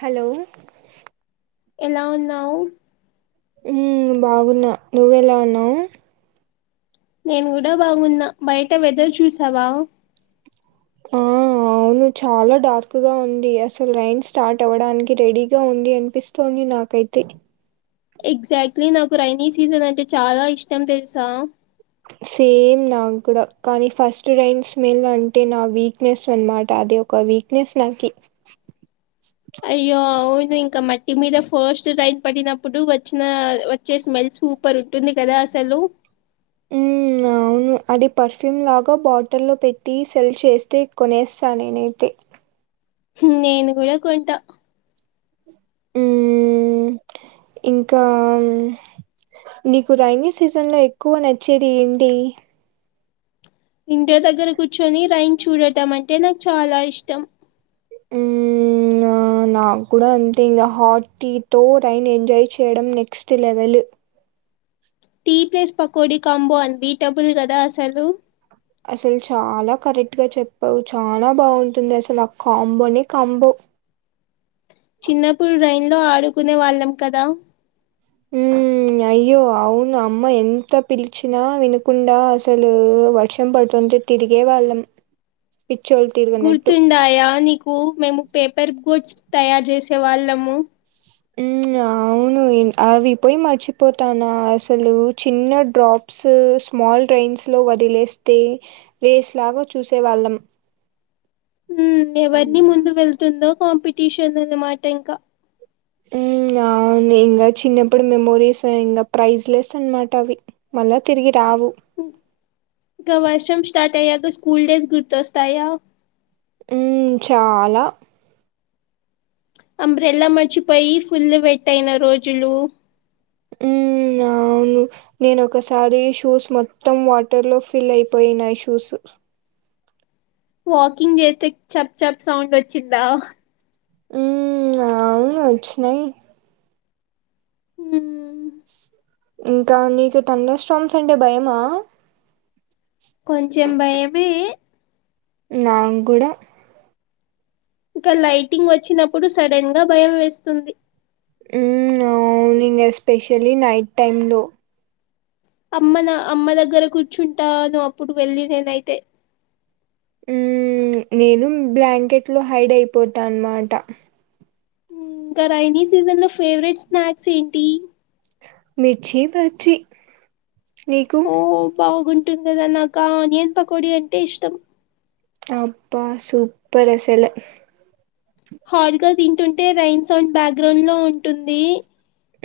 Hello ఎలా ఉన్నావు ఊ బాగున్న నువ్వు ఎలా ఉన్నావ్ నేను కూడా బాగున్న బయట వెదర్ చూసావా ఆ అవును చాలా డార్క్ గా ఉంది అసలు రైన్ స్టార్ట్ అవ్వడానికి రెడీగా ఉంది అనిపిస్తోంది నాకైతే ఎగ్జాక్ట్లీ నాకు రైనీ సీజన్ అంటే చాలా ఇష్టం తెలుసా సేమ్ నాకు కూడా కానీ ఫస్ట్ రైన్ స్మెల్ అంటే నా వీక్నెస్ అనమాట అది ఒక వీక్నెస్ నాకి అయ్యోయ్ ఇంకా మట్టి మీద ఫస్ట్ రైన్ పడినప్పుడు వచ్చిన వచ్చే స్మెల్ సూపర్ ఉంటుంది కదా సలు ఉ అ అవును అది పర్ఫ్యూమ్ లాగా బాటిల్లో పెట్టి సెల్ చేస్తే కొనేస్తా నేనైతే నేను కూడా కొంటా మ్మ్ ఇంకా నీకు రైైనీ సీజన్ లో ఎక్కువ నచ్చేది ఏంటి ఇంటి దగ్గర కూర్చొని రైన్ చూడటం అంటే నాకు చాలా ఇష్టం నా కూడా అంతే ఇంకా హాట్ టీతో రైన్ ఎంజాయ్ చేయడం next level tea place pakodi combo unbeatable కదా అసలు అసలు చాలా కరెక్ట్ గా చెప్పావు చాలా బాగుంటుంది అసలు ఆ కాంబోనే కాంబో చిన్నప్పుడు రైన్లో ఆడుకునే వాళ్ళం కదా ఉ అయ్యో అవును అమ్మ ఎంత పిలిచినా వినకుండా అసలు వర్షం పడుతు ఎంత తిరిగే వాళ్ళం [inaudible] పిచ్చోళ్ళు తిరిగినట్టు గుర్తుడాయా నీకు మేము పేపర్ బోట్స్ తయారు చేసేవాళ్ళము ఉ అవు ను అవి పోయి మర్చిపోతానా అసలు చిన్న డ్రాప్స్ స్మాల్ డ్రై న్స్ లో వదిలేస్తే వేస్లాగా చూసేవాళ్ళం ఉ ఎవరిని ముందు అవునా వెళ్తుందో కాంపిటీషన్ అన్నమాట ఇంకా ఉ అవును ఇంగ చిన్నప్పుడు మెమోరీస్ ఇంగ ప్రైజ్ లెస్ అనమాట అవి మల్ల తిరిగి రావు ఇంకా వర్షం స్టార్ట్ అయ్యాక స్కూల్ డేస్ గుర్తొస్తాయా ఉ చాలా అంబ్రెల్లా మర్చిపోయి ఫుల్లు వెట్టయిన రోజులు ఉ అవును నేను ఒకసారి షూస్ మొత్తం వాటర్ లో ఫిల్ అయిపోయినాయి షూస్ వాకింగ్ చేస్తే చప్ చప్ సౌండ్ వచ్చిందా ఉ అవును వచ్చినయి ఉ ఇంకా నీకు తండర్ స్టామ్స్ అంటే భయమా కొంచెం భయమే నాగుడా ఇక లైటింగ్ వచ్చినప్పుడు సడన్ గా భయం వేస్తుంది ఉమ్ అవును ఇంగ ఎస్పెషల్లీ నైట్ టైమ్ లో అమ్మ నా అమ్మ దగ్గర కూర్చుంటాను అప్పుడు వెళ్ళి నేనైతే ఉమ్ ప్చ్ నేను బ్లాంకెట్ లో హైడ్ అయిపోతా అనమాట ఇంకా రెయినీ సీజన్ లో ఫేవరెట్ స్నాక్స్ ఏంటి మిర్చీ బజ్జి ఓహో బాగుంటుంది కదా నాకా ఆనియన్ పకోడి అంటే ఇష్టం అబ్బా సూపర్ అసలు హాట్ గా తింటుంటే రెయిన్ సౌండ్ బ్యాక్గ్రౌండ్ లో ఉంటుంది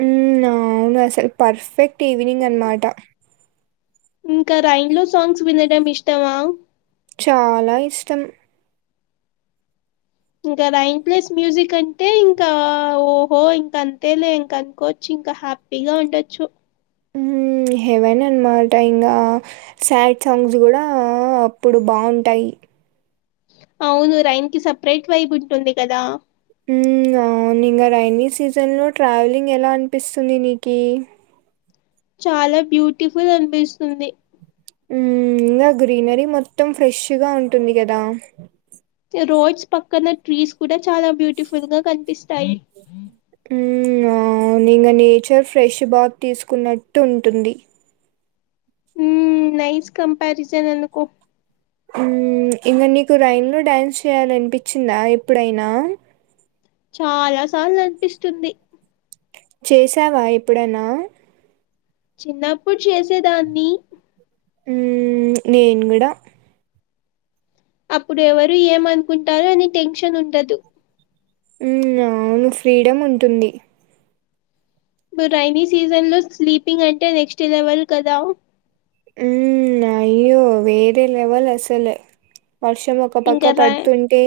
ఉమ్ అవును అసలు పర్ఫెక్ట్ ఈవినింగ్ అనమాట ఇంకా రెయిన్ లో సాంగ్స్ వినడం ఇష్టమా చాలా ఇష్టం ఇంకా రెయిన్ ప్లస్ మ్యూజిక్ అంటే ఇంకా ఓహో ఇంకా అంతే లే ఇంక అనుకోచ్చి ఇంకా హ్యాపీగా ఉండొచ్చు ఉమ్ హెవన్ అనమాట ఇంకా సాడ్ సాంగ్స్ కూడా అప్పుడు బాగుంటాయి అవును రెయిన్కి సపరేట్ వైబ్ ఉంటుంది కదా అవును ఇంకా రెయినీ సీజన్ లో ట్రావెలింగ్ ఎలా అనిపిస్తుంది నీకి చాలా బ్యూటిఫుల్ అనిపిస్తుంది ఉమ్ ఇంకా గ్రీనరీ మొత్తం ఫ్రెష్గా ఉంటుంది కదా రోడ్స్ పక్కన ట్రీస్ కూడా చాలా బ్యూటిఫుల్ గా కనిపిస్తాయి ఉమ్ ఆ అవును ఇంకా నేచర్ ఫ్రెష్ బాత్ తీసుకున్నట్టు ఉంటుంది ఉమ్ నైస్ కంపారిజన్ అనుకో ఉమ్ ఇంకా నీకు రెయిన్ లో డ్యాన్స్ చేయాలనిపించిందా ఎప్పుడైనా చాలా సార్లు అనిపిస్తుంది చేసావా ఎప్పుడన్నా చిన్నప్పుడు చేసేదాన్ని ఉమ్ నేను కూడా అప్పుడు ఎవరు ఏమనుకుంటారు అని టెన్షన్ ఉండదు ఉమ్ అవును ఫ్రీడమ్ ఉంటుంది బ రెయినీ సీజన్ లో స్లీపింగ్ అంటే నెక్స్ట్ లెవెల్ కదా ఉమ్ అయ్యో వేరే లెవల్ అసలు వర్షం ఒక ఇంకా పక్క ర పడుతుంటే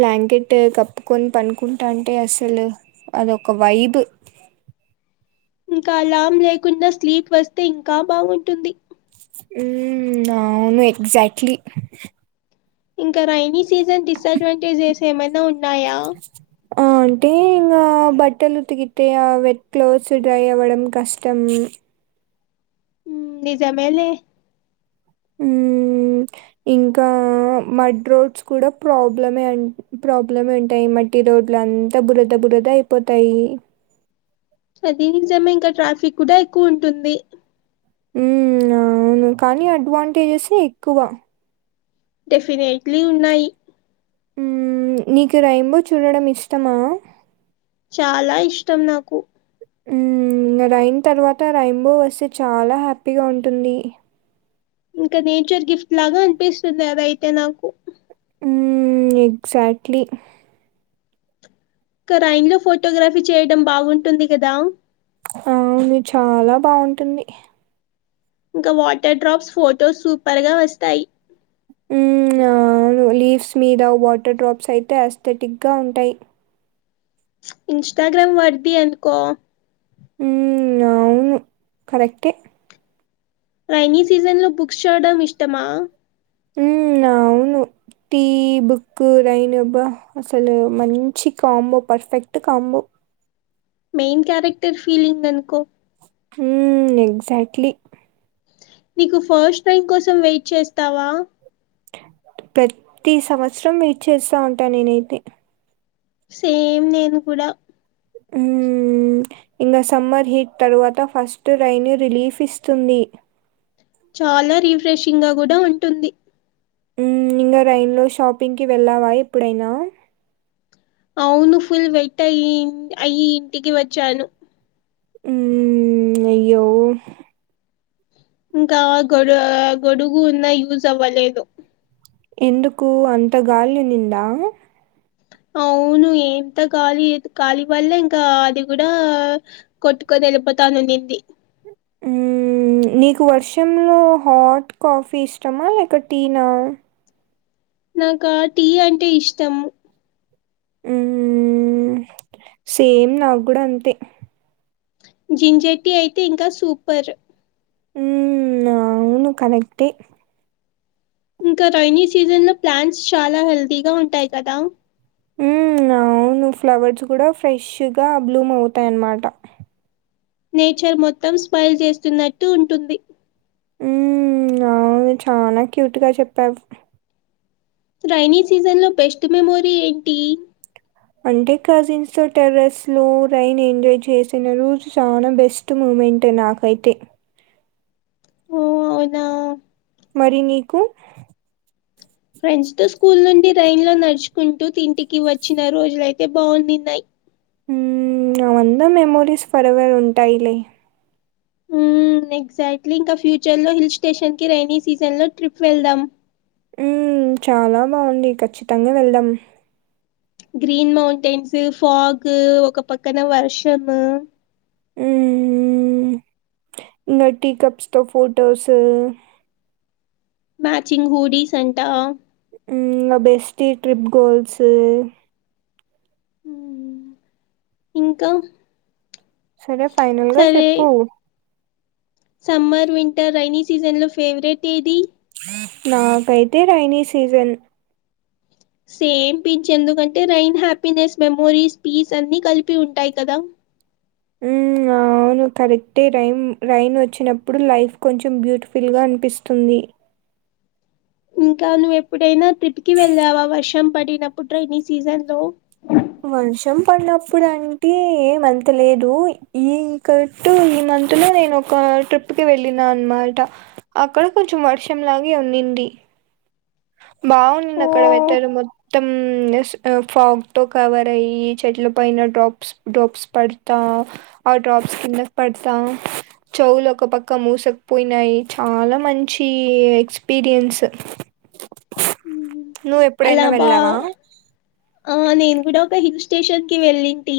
బ్లాంకె ట్ కప్పుకొని పనుకుంటా అంటే అసలు అదొక వైబ్ ఇంకా అలామ్ లేకుండా స్లీప్ వస్తే ఇంకా బాగుంటుంది ఉమ్ అవును ఎగ్జాట్లీ ఇంకా రెయినీ సీజన్ డిసడ్వాంటేజెస్ ఏమైనా ఉన్నాయా ఆ అంటే ఇంకా బట్టలు ఉతికితే ఆ వెట్ క్లోత్స్ డ్రై అవ్వడం కష్టం బ ఉమ్ నిజమేలే ఉమ్ ఇంకా మడ్ రోడ్స్ కూడా ప్రాబ్లమే అన్ ప్రాబ్లమే ఉంటాయి మట్ ట్టి రోడ్లు అంతా బురద బురద అయిపోతాయి అది నిజమే ఇంకా ట్రాఫిక్ కూడా ఎక్కువ ఉంటుంది ఉమ్ అవును కానీ అడ్వాంటేజెసే ఎక్కువ డెఫినెట్లీ ఉన్నాయి నీకు రైంబో చూడడం ఇష్టమా చాలా ఇష్టం నాకు మ్మ్ రయిన్ తర్వాత రైంబో వస్తే చాలా హ్యాపీగా ఉంటుంది ఇంకా నేచర్ గిఫ్ట్ లాగా అనిపిస్తుంది అది అయితే నాకు మ్మ్ ఎగ్జాక్ట్లీ గటైమ్ లో ఫోటోగ్రఫీ చేయడం బావుంటుంది కదా అవును చాలా బావుంటుంది ఇంకా వాటర్ డ్రాప్స్ ఫొటో సూపర్గా వస్తాయి ఉమ్మ్ అవ్ లీఫ్స్ మీద వాటర్ డ్రాప్స్ అయితే అస్థెటిక్గా ఉంటాయి ఇన్స్టాగ్రామ్ వర్ది ఎందుకో ఉమ్ అవును కరెక్టే రైైనీ సీజన్ లో బుక్స్ చూడ్డం ఇష్టమా ఉమ్ అవును టీ బుక్ రైను బ్బా అసలు మంచి combo perfect combo main character feeling అనుకో హ్మ్ ఎగ్జాక్ట్లీ నీకు ఫస్ట్ టైం కోసం వెయిట్ చేస్తావా ప్రతి సంవత్సరం వెయిట్ చేస్తా ఉంటా నేనైతే సేమ్ నేను కూడా హ్మ్ ఇంకా సమ్మర్ హీట్ తరువాత ఫస్ట్ రైనీ రిలీఫ్ ఇస్తుంది చాలా రిఫ్రెషింగ్గ కూడా ఉంటుంది మ్మ్ ఇంగ రైన్లో షాపింగ్కి వెళ్ళావా ఎప్పుడైనా అవును ఫుల్ వెట్ అయ్యి ఇంటికి వచ్చాను మ్మ్ అయ్యో ఇంకా గొడు గొడుగు ఉన్నా యూజ్ అవ్వలేదు ఎందుకు అంత గాలి నిండా అవును ఎంత ఖాలీ ఖాలీ వల్లే ఇంకా అది కూడా కొట్టుకోదే ఎళ్ళిపోతాను అనింది మ్మ్. నీకు వర్షంలో హాట్ కాఫీ ఇష్టమా లేక టీనా నాకా టీ అంటే ఇష్టం ఉమ్ సేమ్ నాకు గూడా అంతే జింజర్ టీ అయితే ఇంకా సూపర్ మ్ అవును కరెక్టే ఇంకా రైైనీ సీజన్లో ప్లాంట్స్ చాలా హెల్తీగా ఉంటాయి కదా మ్మ్ అవును ఫ్లవర్స్ కూడా ఫ్రెష్గ బ్లూమ్ అవుతాయ్ అన్మాట నేచర్ మొత్తం స్మైల్ చేస్తున్నట్టు ఉంటుంది మ్మ్ అవును చాలా క్యూట్గా చెప్పావు రైైనీ సీజన్ లో బెస్ట్ మెమోరీ ఏంటి అంటే కజిన్స్తో టెర్రస్‌లో రైన్ ఎంజాయ్ చేసిన రోజు చాలా బెస్ట్ మూవీ మెన్టే నాకైతే ఓ అవునా మరి నీకు ఫ్రెండ్స్ తో స్కూల్ నుండి ట్రైన్ లో నడుచుకుంటూ తింటికి వచ్చిన రోజులయితే బాగుండిన్నయి. ఉ అవందా మెమోరీస్ ఫర్ ఎవర్ ఉంటాయిలే. హ్మ్ ఉ ఎగ్జాక్ట్లీ ఇంకా ఫ్యూచర్ లో హిల్ స్టేషన్ కి రైైనీ సీజన్ లో ట్రిప్ వెళ్దాం. ఉ చాలా బాగుంది ఖచ్చితంగా వెళ్దాం. గ్రీన్ మౌంటైన్స్ ఫాగు ఒక పక్కన వర్షము. హ్మ్. ఇంగ టి కప్స్తో ఫోటోస్ మ్యాచింగ్ హూడి సంటా నా బెస్టీ ట్రిప్ గోల్స్. ఇంకా సరే ఫైనల్గా సరే చెప్పు సమ్మర్ వింటర్ రైైన సీజన్ లో ఫేవరెట్ ఏది నాకైతే రైనీ సీజన్ సేమ్పించ ఎందుకంటే రైన్ హ్యాపీనెస్ మెమోరీస్ పీస్ అన్ని కలిపి ఉంటాయి కదా. హూ ఆ అవును కరెక్టే రైమ్ రైన్ వచ్చినప్పుడు లైఫ్ కొంచెం బ్యూటిఫుల్గా అనిపిస్తుంది. ఇంకా నువ్ ఎప్పుడైనా ట్రిప్ కి వెళ్ళావా వర్షం పడినప్పుడు ర్రైైనీ సీజన్ లో. వర్షం పడినప్పుడు అంటే ఏమంత లేదు ఈ కట్టు ఈ అందులో నేను ఒక ట్రిప్ కి వెళ్ళిన అనమాట అక్కడ కొంచెం వర్షంలాగే ఉన్నింది. బాగుందింది ఓ అక్కడ వెదర్రు మొత్ మొత్తం ఫాగ్ తో కవర్ అయ్యి చెట్ల పైన డ్రాప్స్ డ్రాప్స్ పడతా. ఆ ట్డ్రాప్స్ కిన్న పడసా చెవులు ఒక పక్క మూసకపోయినాయి చాలా మంచి ఎక్స్పీరియన్స్. అలాబా వెళ్ళావా ఆ నేను ఇడ ఒక హిల్ స్టేషన్ కి వెళ్ళింటి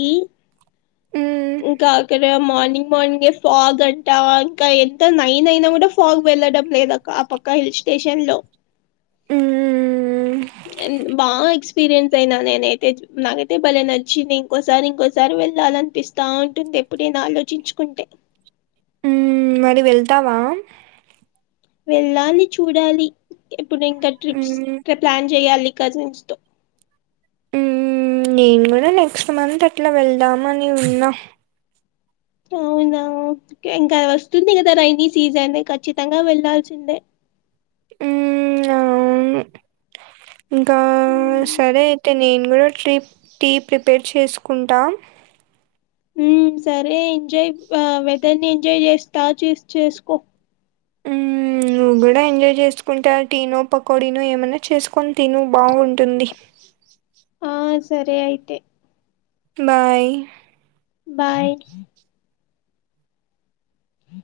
మ్మ్ కాగాక రే మోన్ మ సాగ్ అంటావా ఇంకా ఎంత నైన్ అయినా కూడా సాగ్ వెళ్ళడం లేదక్క ఆ పక్క స్టేషన్ లోడ్ మ్మ్ బా ఎక్స్ ఎక్స్పీరియన్స్ అయినా నేనైతే నాకైతే భలే నచ్చింది ఇంకోసారి ఇంకోసారి వెళ్ళాలి అనిపించ్ బా ఉంటుంది ఎప్పుడ నేను ఆలోచించుకుంటే. మరి వెళ్తావా వెళ్ళాలి చూడాలి ఇప్పుడు ఇంకా ట్రిప్స్ మ్మ్ ట్రి ప్లాన్ చేయాలి. కజిన్స్ తో ఉ నేను కూడా నెక్స్ట్ మంత్ అట్లా వెళ్దామ అని ఉన్నాం. అవునా ఇంకా వస్తుంది కదా రైైనీ సీజన్ ఖచ్చితంగా వెళ్లాల్సిందే. ఉ ఇంకా సరే అయితే నేను కూడా ట్రిప్ టీ ప్రిపేర్ చేసుకుంటా సరే ఎంజాయ్ వెదర్ ని ఎంజాయ్ చేస్తా చూసి చేసుకో హు నువ్వు కూడా ఎంజాయ్ చేసుకుంటా టీనో పకోడీనో ఏమైన్నా చేసుకొని తి నువ్ బాగుంటుంది ఆ సరే అయితే బాయ్ బాయ్ హ